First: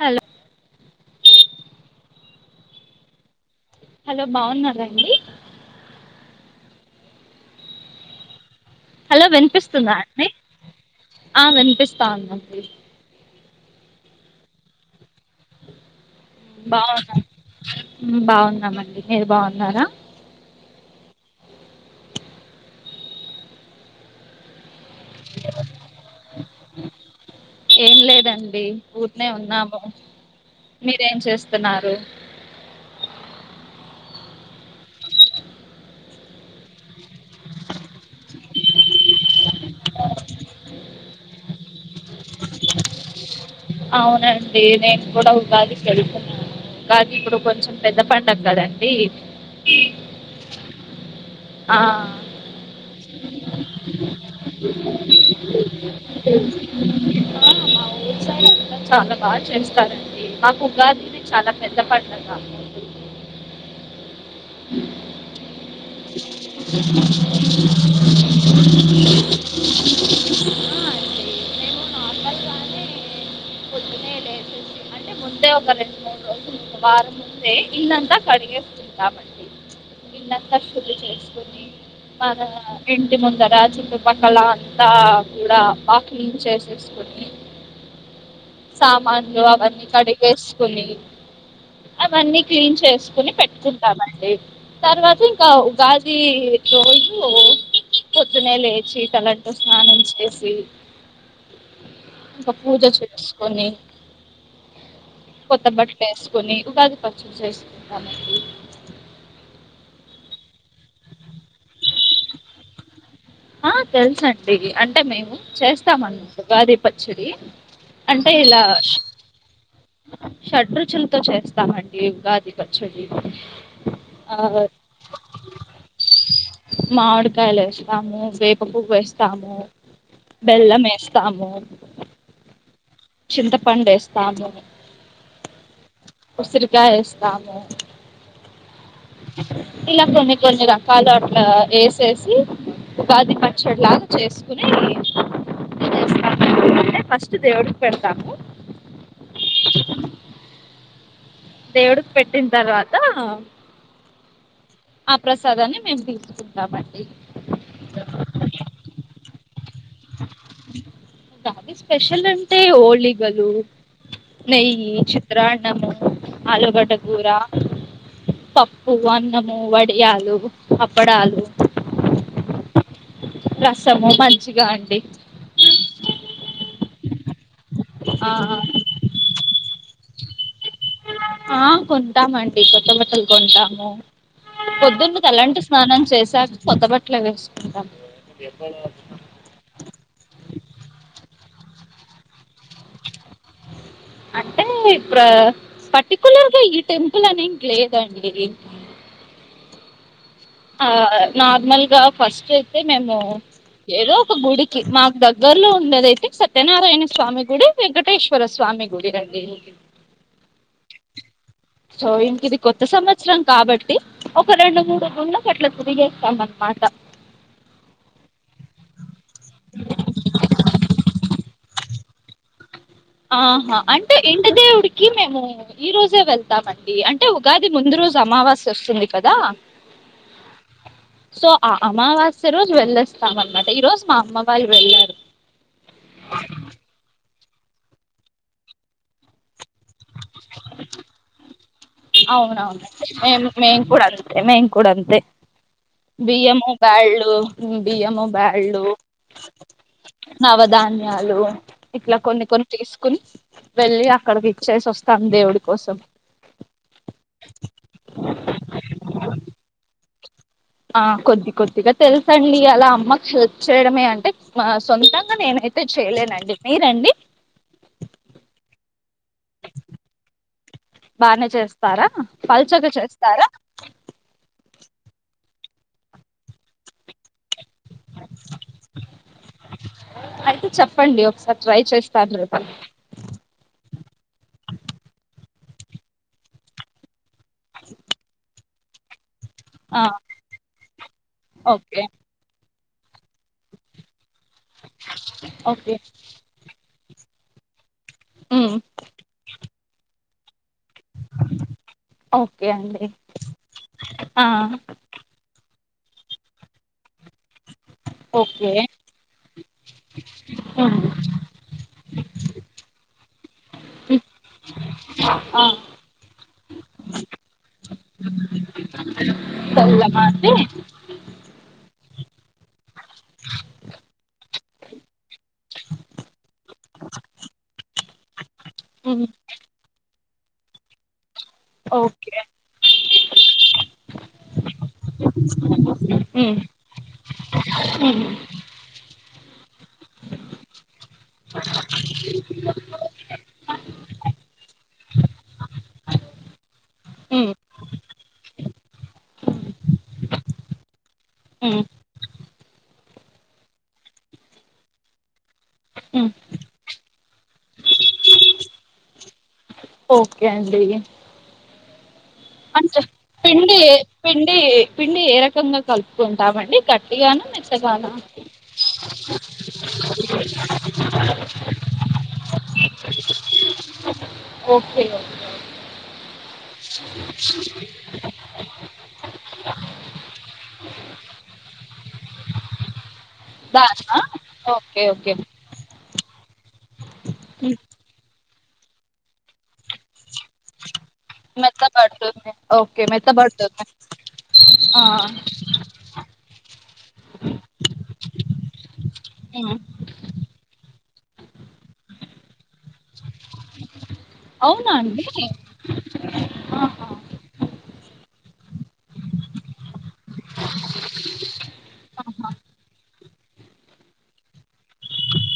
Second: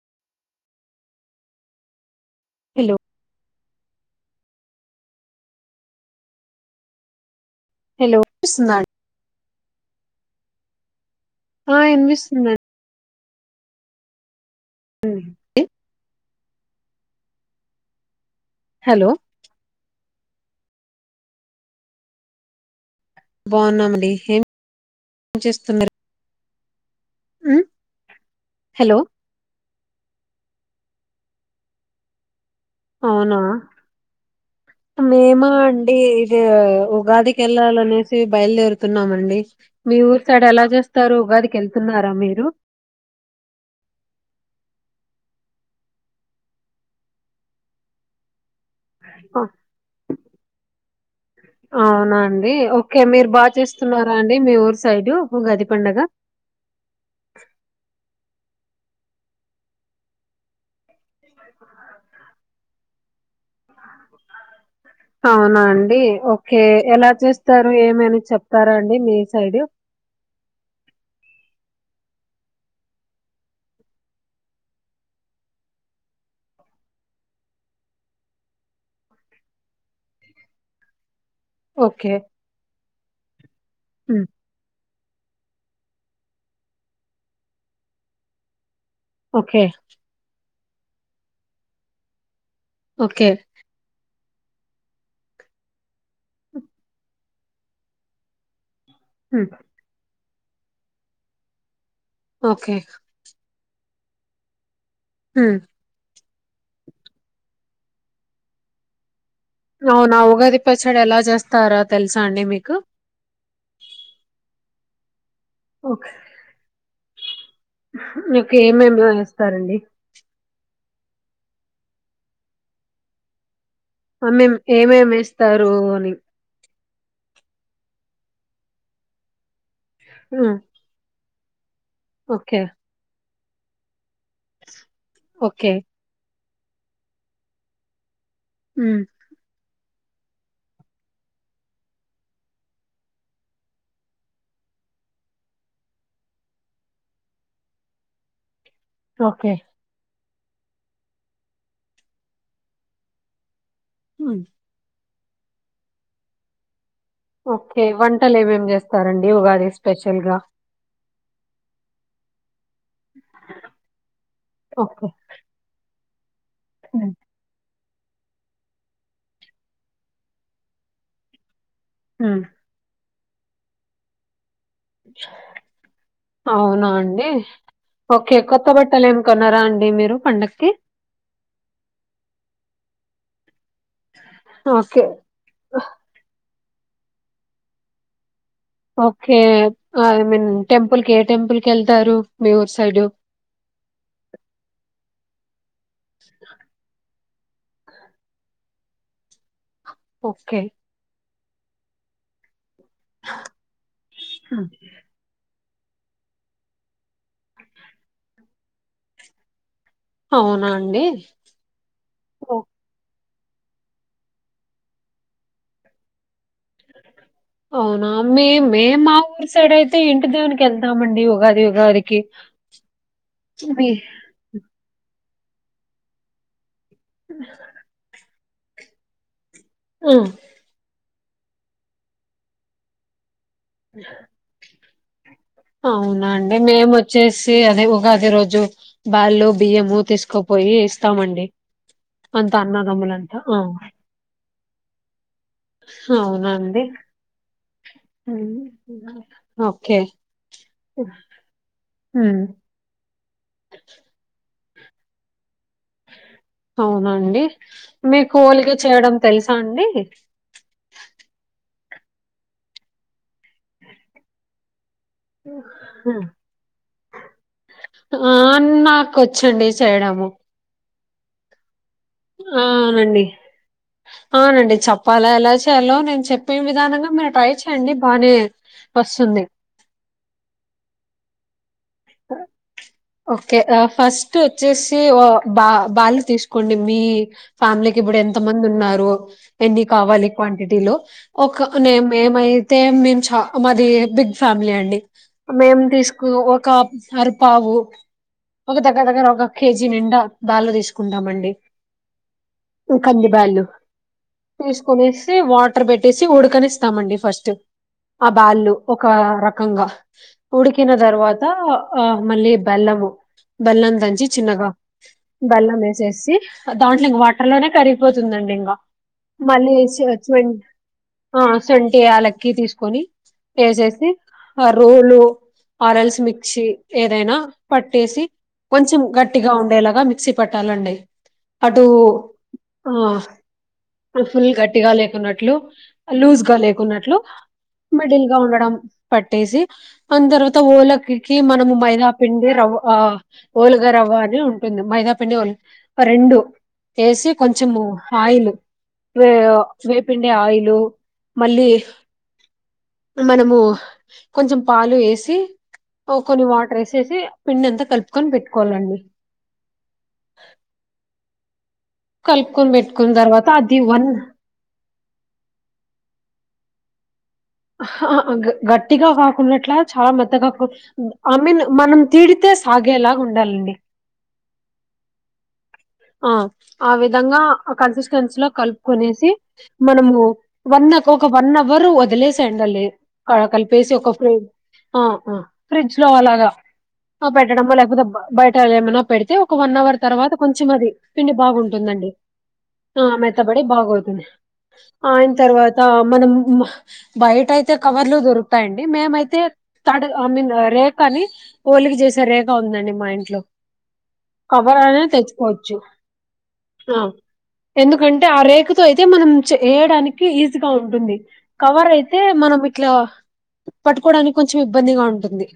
Hello hello hello బాగున్నారండీ hello వినిపిస్తుందాండీ hello వినిపిస్తుందా అండి ఆ వినిపిస్తా ఉంది [inaudible] బాగున్నాం బాగున్నామండి హలో మీరు బాగున్నారా బాగున్నామండి ఏమి చేస్తున్నారు ఉమ్, ఏం లేదండి హలో ఊర్నే ఉన్నాము మీరేం చేస్తున్నారు అవునా [inaudible] మేము అండి ఇది ఉగాదికిెళ్లాలనేసి బయలుదేరుతున్నామండి మీ ఊరు సైడ్ ఎలా చేస్తారు ఉగాదికి వెళ్తున్నారా మీరు అవునండి నేను కూడా ఉగాదికి వెళ్తున్నాను ఉగాది ఇప్పుడు కొంచెం పెద్ద పండుగ కదండి ఆ, ఆ అవునా అండి ఓకే మీరు బాగా చేస్తున్నారా అండి మీ ఊరు సైడ్ ఉగాది పండుగ ఆ మా ఊరు సైడ్ చాలా బాగా చేస్తారండి మాకు ఉగాది చాలా పెద్ద పండుగ [inaudible] అవునా అండి ఓకే ఎలా చేస్తారు ఏమైన చెప్తారా అండి మీ సైడ్ అవునా అండి మేము నార్మల్గానే పొద్దునే లేసి అంటే ముందే ఒక రెండు మూడు రోజులు వారం ముందే ఇల్లంతా కడిగేసుకుంటాం ఇల్లంతా శుద్ధి చేసుకుని ఓకే మన ఇంటి ముందర చుట్టూ ఉమ్, పక్కల అ కూడా పాకం చేసేసుకోని సామాన్లు ఓకే అవన్నీ కడిగేసుకుని అవన్నీ క్లీన్ ఓకే చేసుకుని పెట్టుకుంటం తర్వాత ఇంకా ఉగాది రోజు పొద్దున్నేలచి చీకట్లానే ఉమ్, స్నానం చేసి ఇంకా ఓకే పూజ చేసుకొని ఉమ్. కొత్త బట్టలు వేసుకొని ఉగాది పచ్చి చేసుకుంటానడి అవునా ఉగాది పచ్చడి ఎలా చేస్తారో తెలుసా అండి మీకు ఆ తెల్సండీ అంటే మేము చేస్తాం ఓకే అండి ఉగాదీ పచ్చడి అంటే మీకు ఇలా ఏమేమి వేస్తారండి షడ్రుచులతో చేస్తామండి ఉగాది పచ్చడి ఆ మేం ఏమేమి వేస్తారు అని మామిడికాయల వస్తాము వేపపువ్వు వేస్తాము ఉమ్, బెల్లం వేస్తాము ఓకే చింతపండే ఓకే ఉసిరికాయ ఏస్తాము ఉమ్ ఇట్లా కొన్ని కొన్ని రకాలు అట్లా వేసేసి ఉగాధి పచ్చడిలాగా చేసుకుని [unintelligible] ఫస్ట్ దేవుడికి పెడతాము ఓకే దేవుడికి పెట్టిన తర్వాత అవును ఆ ప్రసాదాన్ని మేము తీసుకుంటామండి ఓకే వంటలు ఏమేమి చేస్తారండి ఉగాది స్పెషల్ గా ఉగాది స్పెషల్ అంటే హోలిగలు నెయ్యి ఓకే చిత్రాన్నము ఉమ్, ఆలుగడగూర పప్పు అన్నము వడియాలు అప్పడాలు ఉమ్, రసము మజ్జిగా అవునా అండి ఆ ఓకే కొత్త బట్టలు ఏమి కొనరా అండి మీరు పండక్కి ఆ కొంటాం అండి కొత్త బట్టలు కొంటాం ము ఓకే పొద్దున్న తలంటూ స్నానం చేశాక కొత్త బట్లే వేసుకుంటాము ఓకే ఐ మీన్ టెంపుల్ కె టెంపుల్ కెళ్తరు మీ ఊరు సైడు అంటే ఇప్ర పర్టిక్యులర్గా ఈ టెం ప్పులనేకి లేదాండి ఓకే నార్మల్ గా ఫస్ట్ అయితే మేము ఏదో ఒక ఉమ్, గుడికి మాకు దగ్గర్లో ఉన్నదైతే సత్యనారాయణ స్వామి గుడి వెంకటేశ్వర స్వామి గుడి అండి అవునా అండి సొ ఓ ఇంకిది కొత్త సమ అవసరం కాబట్టి ఒక రెండు మూడు గుంలకు అట్లా తిరిగేస్తాం అనమాట అవునా మే మే మా ఊరు సైడ్ అయితే ఇంటి దేవునికి వెళ్తామండి ఉగాది ఉగాది కి ఆహా అంటే ఇంటి దేవుడికి మేము ఈ రోజే వెళ్తామం అండీ అంటే ఉగాది ముందు రోజు అమావాస్య వస్తుంది కదా ఆ సో ఆ అమావాస్య రోజు వెళ్ళస్తాం అనమాట ఈ రోజు మా అమ్మ వాళ్ళు వెళ్ళారు అదే అదే ఉగాది రోజు బాళ్ళు బియ్యము తీసుకోపోయి ఇస్తామండి అంత అవునవును అన్నదమ్ములంతా మేం ఆ మేం కూడా అంతే మేం కూడా అంతే బియ్యము అవునండి బ్యాల్డు బియ్యము ఉమ్, బ్యాల్డు ఓకే నవధాన్యాలు ఇట్లా ఉమ్ కొన్ని కొన్ని తీసుకుని వెళ్ళి అక్కడకి చేసొస్తాం దేవుడి కోసం అవునండి మీకు కొలిక చేయడం తెలుసా అండి ఆ కొద్ది కొద్దిగా తెలుసండి అలా అమ్మకి హెల్ప్ చేయడమే అంటే సొంతంగా నేనైతే చేయలేనండి మీరండి కోచ్చుండి చేయడము బానే చేస్తారా పలుచగా అవునండి చేస్తారా పల ఎలా చేయాలో నేను చెప్పే విధానంగా మీరు ట్రై చేయండి బానే వస్తుంది పండి ఒకస ఓకే ఫస్ట్ వచ్చేసి ఆ బా బలు తీసుకోండి మీ ఫ్యామిలీకి ఇప్పుడు ఎంత మంది ఉన్నారో ఎన్ని ఆ కావాలి క్వాంటిటీలో ఒక నే ఓకే మేమైతే మేము చ మది బిగ్ ఫ్యామిలీ అండి మేం ఓకే తీసుకు ఒక అరపావు ఒక దగ్గర దగ్గర ఒక కేజీ నిండా బాల్ తీసు కుందా మండీ ఓకే ఇ అండి కంది బాల్లు ఆ తీస్కొనేసి వాట్ వట్టర్ పెట్టేసి ఉడకినీస్తామండి ఫస్ట్ ఆ బాళ్ళు ఓకే ఒక రకంగా ఉడికిన తర్వాత ఆ మళ్ళీ బెల్లము బెల్లం దంచి చిన్నగా, ఆ బెల్లం వేసేసి దాంట్లో ఇంగ వాటర్ లోనే కరిగిపోతుందండి ఇంగా మళ్ళీ చే బెల్లమా అండి చెగ్ సొంటి యాలక్కి తీసుకొని ఏసేసి ఆ రోలు ఆరల్స్ మిక్చి ఏదైనా పట్టేసి కొంచెం గట్టిగా ఉండేలాగా మిక్సీ పట్టాలండి అటు ఓకే ఆ ఫుల్ గట్టిగా లేకున్నట్లు లూజ్ గా లేకున్నట్లు మిడిల్ గా ఉండడం పట్టేసి ఆన్ తర్వాత ఓలక్కికి మనము మైదాపిండి రవ్వ ఆ ఓలుగా రవ్వ అని ఉంటుంది మైదాపిండి ఓల్ ఆ రెండు ఏసి కొంచము ఆయిలు వే వేపిండి ఆయిలు మళ్ళీ మనము కొంచెం పాలు ఎసి కొన్ని వాట వేసేసి పిండి ఎంత కలుపుకొని పెట్టుకోవాలండి ఓకే అండి కలుపుకొని అంటే పెట్టుకున్న తర్వాత అది పిండి వన్ పిండి పిండి ఏ రకంగా కలుపుకుంటామండి కట్ హాహా గట్టిగా కాకుంన్నట్లా చాలా మెద్దగా ఐ మీన్ మనం తీడితే సాగేలాగా ఉండాలండి ఓకే ఓకే ఆ ఆ విధంగా ఆ కాన్సెంట్స్ లో కలుపుకొనేసే మనము వన్ ఒక్కొక వన్హవూరు వదిలేసే తెండాలి కా కలిపేసి ఒక దానా ఫ్రీ ఓకే ఆ ఓకే ఆ ఫ్రిడ్జ్ ట్లో అలాగా పెట్టడమో లేకపోతే బయట ఏమైనా పెడితే ఒక వన్ అవర్ తర్వాత కొం చెం మది పిండి బాగుంటుందండి మెత్తబడుతుంది ఓకే ఆ మెత్తబడి మెత్తబడుతుంది బాగవుతుంది ఆ, ఆయన తర్వాత మనం బయట అయితే కవర్లు దొరు తాయండి మేమయితే ఉమ్. తడ్ ఐ మీన్ రే కానీ ఓలికి చేసే రేఖ ఉందండి మా ఇంట్లో కవర్ అవునా అయినా అండి తెచ్చు కోచ్చు హ ఆహా, ఎందు ఎంటే ఆ రేక్తో అయితే మనం చేయడానికి ఈజీగా ఉంటుంది కవర్ అయితే ఆహా. మనం ఇట్లా పట్టుకోవడానికి కొంచెం ఇబ్బందిగా ఉంటుంది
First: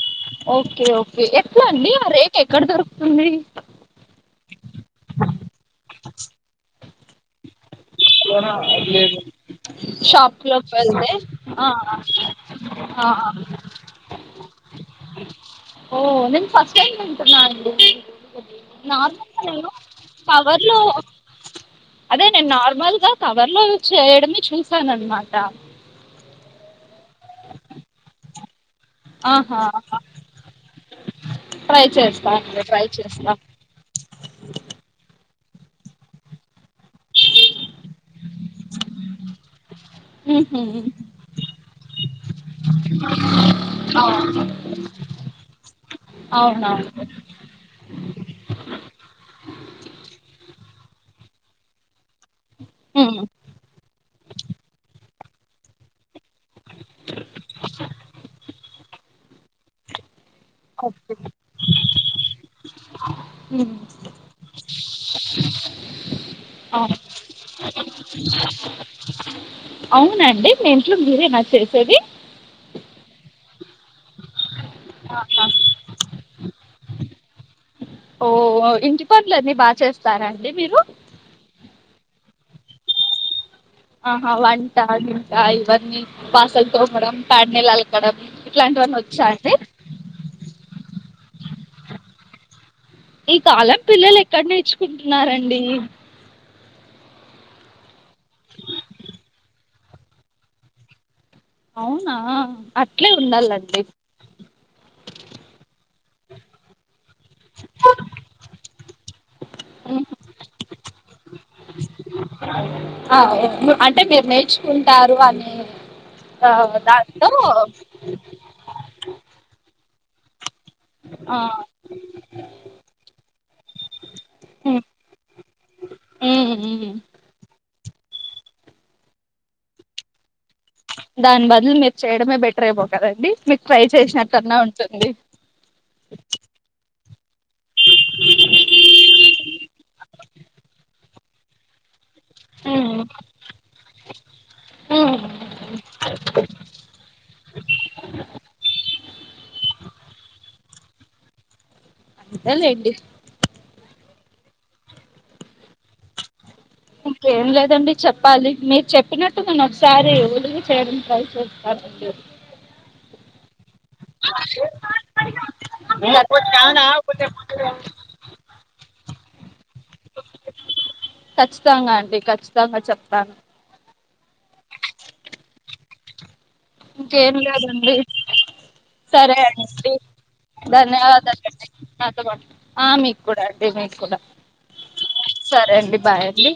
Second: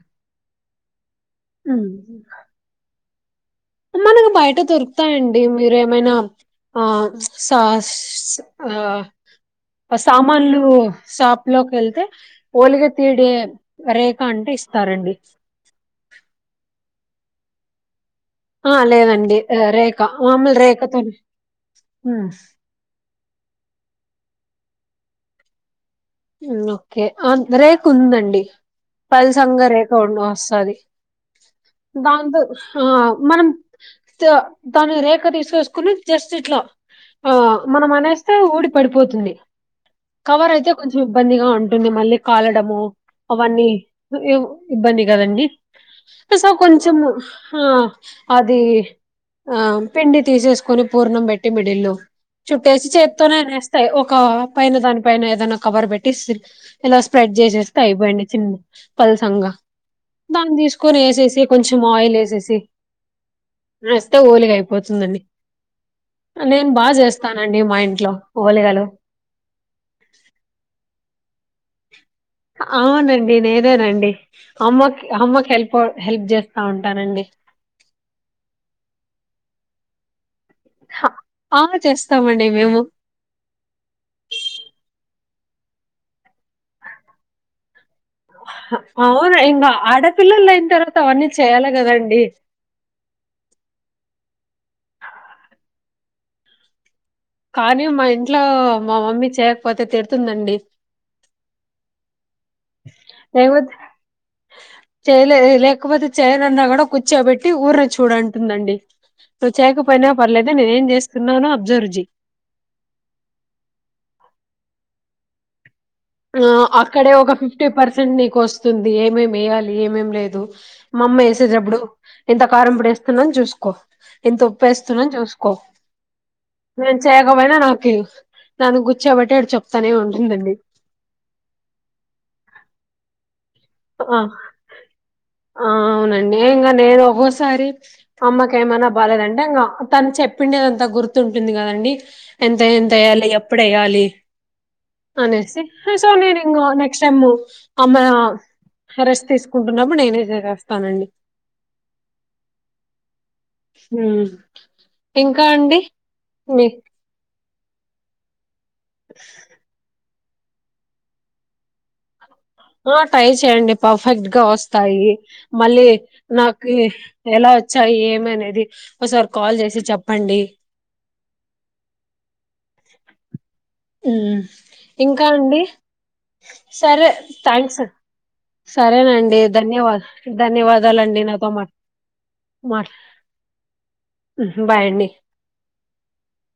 ఓకే ఓకే హ్మ్. ఎట్లాండి ఆ రేక ఎక్కడ దొరుకుతుంది గా బయట దొరుకుతాయండి మీరేమైనా ఆ సా సోనా అదిలేదు సామాన్లు షాప్ ఆ, లోకి వెళ్తే ఓలిగ ఆ తీడే రేఖ అంటే ఇస్ స్తారండి ఓ నిం ఫస్ట్ టైమ్ వింటున్న అండి ఆ లేదండి నార్మల్గా నను రేఖ మామూలు కవర్లు రేఖతో అదే నేను నార్మల్ గా కవర్ లో చేయడమే చూసానఅనమాట ఉమ్ ఓకే ఆ రేప్ ఉందండి పల్సంగ ఆహా రేఖ ఉండ వస్తాది ట్రై చేస్తా దాంతో అండి ట్రై ఆ చేస్తా మనం త దాన్ని రేఖ తీసు చూసుకుని జస్ట్ ఇట్లా ఆ మనం అనేస్తే ఊడి పడిపోతుంది కవర్ ఉహు అయితే కొంచెం ఇబ్బందిగా ఉంటుంది మళ్ళీ కాలడము అవన్నీ అవును ఇవ్ ఇబ్బంది కదండి స అవునవును కొంచెము ఆ అది ఆ పిండి తీసేసు కొని పూర్ణం పెట్టి మిడిల్లు చుట్టేసి ఉమ్. చేతితోనే అనేస్తే ఒక పైన దాని పైన ఏదైనా కవర్ పెట్టి సిర్ ఇలా స్ప్రెడ్ చేసేస్తే అయిపోయిడి చిన్న పల్సంగా దాన్ని తీసుకొని ఓకే వేసేసి కొంచెం ఆయిల్ వేసేసి ఉమ్. వేస్తే ఓలిగా అయి పోతుందండి నేను బాగా అవును చేస్తానండి మా ఇంట్లో ఓలిగలు అవునండి మీ ఇంట్లో మీరేనా చేసేది అవునండి నేనేేనండి అమ్మకి ఆహా. అమ్మకి హెల్ప్ హెల్ప్ జేస్తా ఉంటానండి ఓ ఇంటి పనులన్ని బా చేస్తారండి హా ఆ చేస్తామండి మేము ఆహా వంట గింట ఇవన్నీ బాసలు తోమడం పాడ నీలలక్ హా అవును ఇంగ ఆడపిల్లలు అయిన్తర్వాత అవన్నీ చేయాలి కదండి ఈ కాలం పిల్లలెక్కడ నేర్చుకుంటున్నారండి కానీ మా ఇంట్లో మా మమ్మీ చేయకపోతే తిడుతుందండి అవునా అట్లే ఏమో ఉండాలండి చేయాలె లేకపోతే చేయమన్నగూడ కూర్చోబెట్టి ఊర్ని చూడంటుందండి నువ్వు ఉహు. చేయకపోయినా పర్లేదా నేనేం చేస్తున్నానో అబ్జర్వ్ జెయ్ ఆ ఓ అంటే మీరు నేర్చుకుంటారు అని ఆ అక్కడే ఒక ఫిఫ్టీ పర్సెంట్ నీకొస్తుంది ఏమేమేయ్యాలి ఏమేం లేదు మా అమ్మ ఆ ఏసేటప్పుడు ఎంత కారం పొడి ఏస్తున్నో జూసుకో ఎంత ఉప్పు ఏస్తున్నో జూసుకో అ నేను చేయకపోయినా నాకు నన్ను కూర్చోబట్టి అక్కడ చెప్తానే ఉంటుందండి దాని బదులు మీరు చేయడమే బెటరేమో కదండి మీకు ట్రై ఆ చేసినట్న్నా ఉంటుంది ఆ అవునండి ఇంగ నేను ఒకోసారి అమ్మకెమన్న బాాలేదంటే ఇంగా తను చెప్పిండ ఏమంత గుర్తుంటుంది కదండి ఎంత ఉమ్, ఎంతేయ్యాలి ఎప్పుడేయ్యాలి ఉమ్. అనేసి సో నే నింగ నెక్స్ట్ టైమ్ అమ్మా రెస్ట్ తీసుకుంటున్నప్పుడు నేనే చేసేస్తానండి అంతెలేండి హ్మ్ ఇంకా అండి మీ ఇంకేం లేదండి చెప్పాలి మీరు చెప్పినట్టు నేన్నోకసారి గుండు బీ చేయడం ట్రై చేస్తానండి ఎపుడ్ ఆ ట్రై చేయండి పర్ఫెక్ట్ గా వస్తాయి, మళ్ళీ నాకు ఎలా వచ్చాయి ఏమనేది ఒసారి కాల్ చేసి చెప్పండి ఖచ్చితంగా అండి ఖచ్చితంగా చెప్తాను ఉమ్ ఇంకా అండి, సరే ఇంకేం థ్యాంక్స్ లేదండి సరే సరేనండి అండి ధన్యవాద్ ధన్యవాదాలండి నాతో మాట్ మాట్ అంతే మెయింటుకుడా బా యండి సరే అండి బాయ్ అండి